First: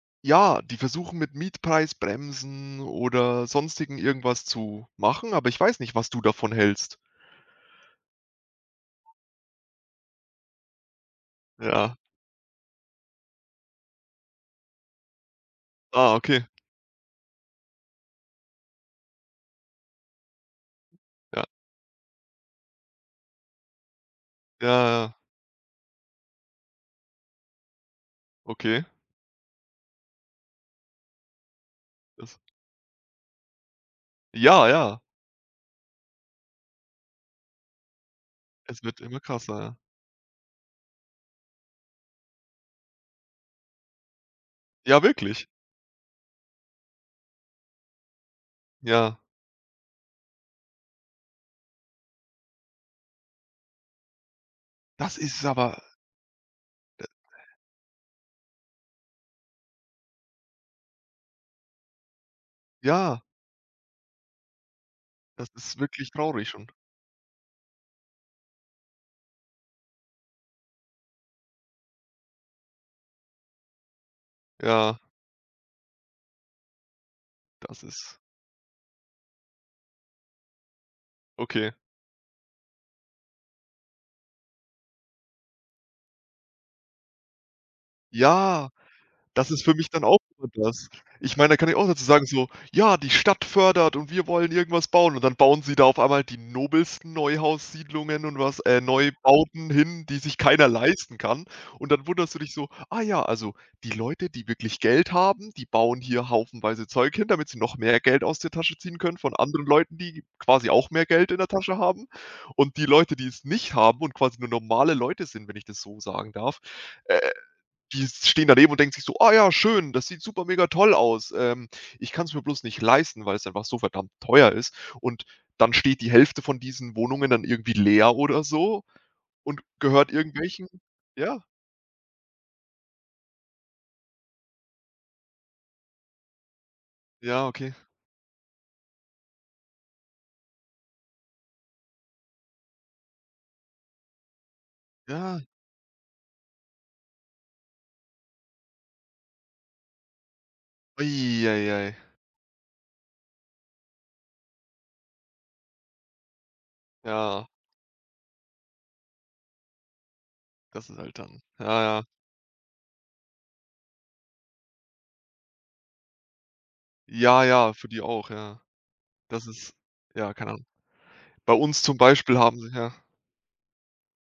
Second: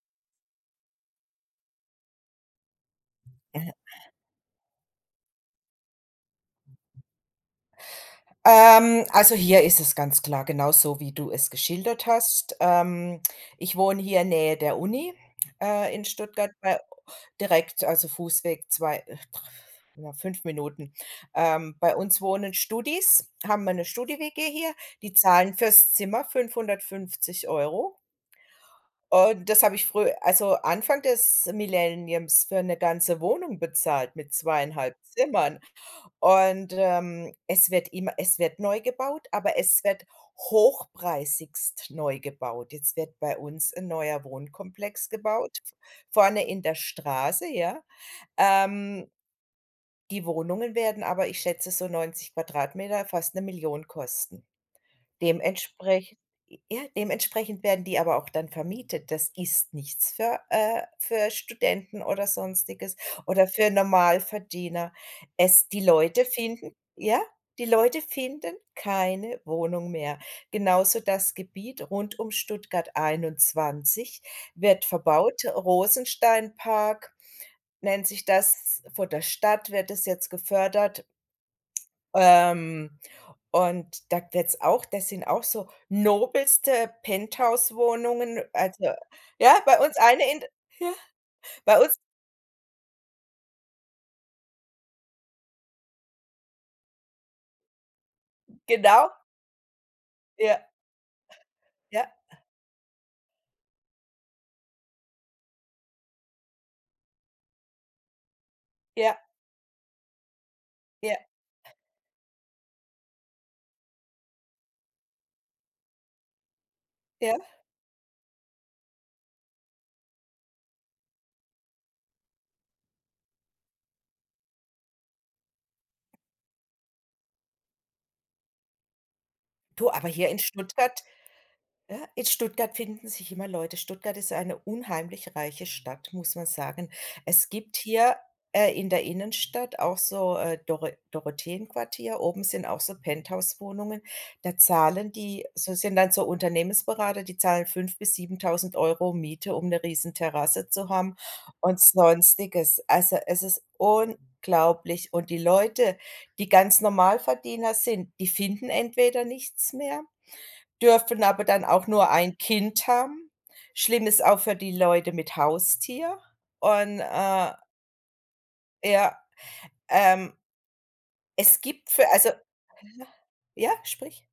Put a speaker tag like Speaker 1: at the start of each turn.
Speaker 1: Ja, die versuchen mit Mietpreisbremsen oder
Speaker 2: Äh
Speaker 1: Sonstigem irgendwas zu machen, aber ich weiß nicht, was du davon hältst.
Speaker 2: Ähm, also, hier ist es ganz klar, genauso wie du es
Speaker 1: Ja.
Speaker 2: geschildert hast. Ähm, ich wohne hier Nähe der Uni, äh, in
Speaker 1: Ah, okay.
Speaker 2: Stuttgart bei direkt, also, Fußweg 2, dr ja, 5 Minuten.
Speaker 1: Ja.
Speaker 2: Ähm, bei uns wohnen Studis, haben wir 'ne Studi-WG
Speaker 1: Ja,
Speaker 2: hier,
Speaker 1: ja.
Speaker 2: die zahlen fürs Zimmer 550 €.
Speaker 1: Okay.
Speaker 2: Und das habe ich früh also, Anfang des
Speaker 1: Das
Speaker 2: Millenniums für 'ne ganze Wohnung bezahlt mit zwei
Speaker 1: Ja,
Speaker 2: einhalb
Speaker 1: ja.
Speaker 2: Zimmern und, ähm, es wird immer es wird neu
Speaker 1: Es wird immer
Speaker 2: gebaut, aber
Speaker 1: krasser.
Speaker 2: es wird hochpreisigst neu gebaut. Jetzt wird bei uns 'n neuer
Speaker 1: Ja,
Speaker 2: Wohnkomplex
Speaker 1: wirklich?
Speaker 2: gebaut, vorne in der Straße, ja. Ähm
Speaker 1: Ja.
Speaker 2: die Wohnungen werden aber, ich schätze so 90 m², fast 'ne Million kosten.
Speaker 1: Das ist aber
Speaker 2: Dementsprech ja,
Speaker 1: Äh
Speaker 2: dementsprechend werden die aber auch dann vermietet. Das ist nichts für äh, für Studenten oder Sonstiges
Speaker 1: Ja.
Speaker 2: oder für Normalverdiener.
Speaker 1: Das
Speaker 2: Es
Speaker 1: ist
Speaker 2: die
Speaker 1: wirklich
Speaker 2: Leute
Speaker 1: traurig schon.
Speaker 2: finden ja, die Leute finden keine Wohnung mehr. Genauso das Gebiet rund um Stuttgart 21 wird
Speaker 1: Ja.
Speaker 2: verbaut. Rosensteinpark
Speaker 1: Das
Speaker 2: nennt
Speaker 1: ist
Speaker 2: sich das. Von der Stadt wird das jetzt gefördert.
Speaker 1: Okay.
Speaker 2: Ähm, und da wird's auch das sind auch so nobelste Penthouse-Wohnungen.
Speaker 1: Ja,
Speaker 2: Also
Speaker 1: das
Speaker 2: ja,
Speaker 1: ist für
Speaker 2: bei
Speaker 1: mich
Speaker 2: uns
Speaker 1: dann auch
Speaker 2: eine in d ja,
Speaker 1: [unintelligible] was. Ich meine, da kann ich
Speaker 2: bei
Speaker 1: auch
Speaker 2: uns
Speaker 1: sozusagen so: „Ja, die Stadt fördert und wir wollen irgendwas bauen.“ Und dann bauen sie da auf einmal die nobelsten Neuhaussiedlungen und was äh,
Speaker 2: Genau.
Speaker 1: Neubauten hin, die sich keiner
Speaker 2: Ja.
Speaker 1: leisten kann und dann
Speaker 2: Ja.
Speaker 1: wunderst du dich so: „Ah ja, also, die Leute, die wirklich Geld haben, die bauen hier haufenweise Zeug hin, damit sie noch mehr Geld aus der Tasche ziehen können
Speaker 2: Ja.
Speaker 1: von anderen Leuten, die quasi auch mehr
Speaker 2: Ja.
Speaker 1: Geld in der Tasche haben und die Leute, die es nicht haben und quasi nur normale Leute sind“, wenn ich das so sagen darf, äh,
Speaker 2: Ja.
Speaker 1: die stehen daneben und denken sich so: „Oh ja, schön, das sieht super mega toll aus. Ähm, ich kann's mir bloß nicht leisten, weil's einfach so verdammt teuer ist.“, und dann steht die Hälfte von diesen Wohnungen dann irgendwie leer oder so und
Speaker 2: Du, aber
Speaker 1: gehört
Speaker 2: hier in
Speaker 1: irgendwelchen
Speaker 2: Stuttgart
Speaker 1: ja.
Speaker 2: ja, in Stuttgart finden sich immer Leute. Stuttgart ist eine unheimlich reiche Stadt, muss man sagen.
Speaker 1: Ja,
Speaker 2: Es
Speaker 1: okay.
Speaker 2: gibt hier, äh, in der Innenstadt auch so, äh, Doro Dorotheenquartier. Oben sind auch so Penthouse-Wohnungen. Da zahlen
Speaker 1: Ja.
Speaker 2: die so sind dann so Unternehmensberater, die zahlen 5- 7.000 € Miete, um 'ne Riesenterrasse zu haben
Speaker 1: Ei, ei,
Speaker 2: und
Speaker 1: ei.
Speaker 2: Sonstiges. Also, es ist unglaublich. Und die Leute, die ganz
Speaker 1: Ja.
Speaker 2: Normalverdiener sind, die finden entweder nichts mehr,
Speaker 1: Das ist halt
Speaker 2: dürfen
Speaker 1: dann
Speaker 2: aber dann
Speaker 1: ja,
Speaker 2: auch
Speaker 1: ja.
Speaker 2: nur ein Kind haben. Schlimm ist auch für die Leute mit Haustier und,
Speaker 1: Ja,
Speaker 2: äh
Speaker 1: ja, für die auch, ja.
Speaker 2: Ja,
Speaker 1: Das ist
Speaker 2: ähm
Speaker 1: ja, keine Ahnung. Bei
Speaker 2: es
Speaker 1: uns
Speaker 2: gibt
Speaker 1: zum
Speaker 2: für, also
Speaker 1: Beispiel haben sie, ja
Speaker 2: [unintelligible] ja, sprich.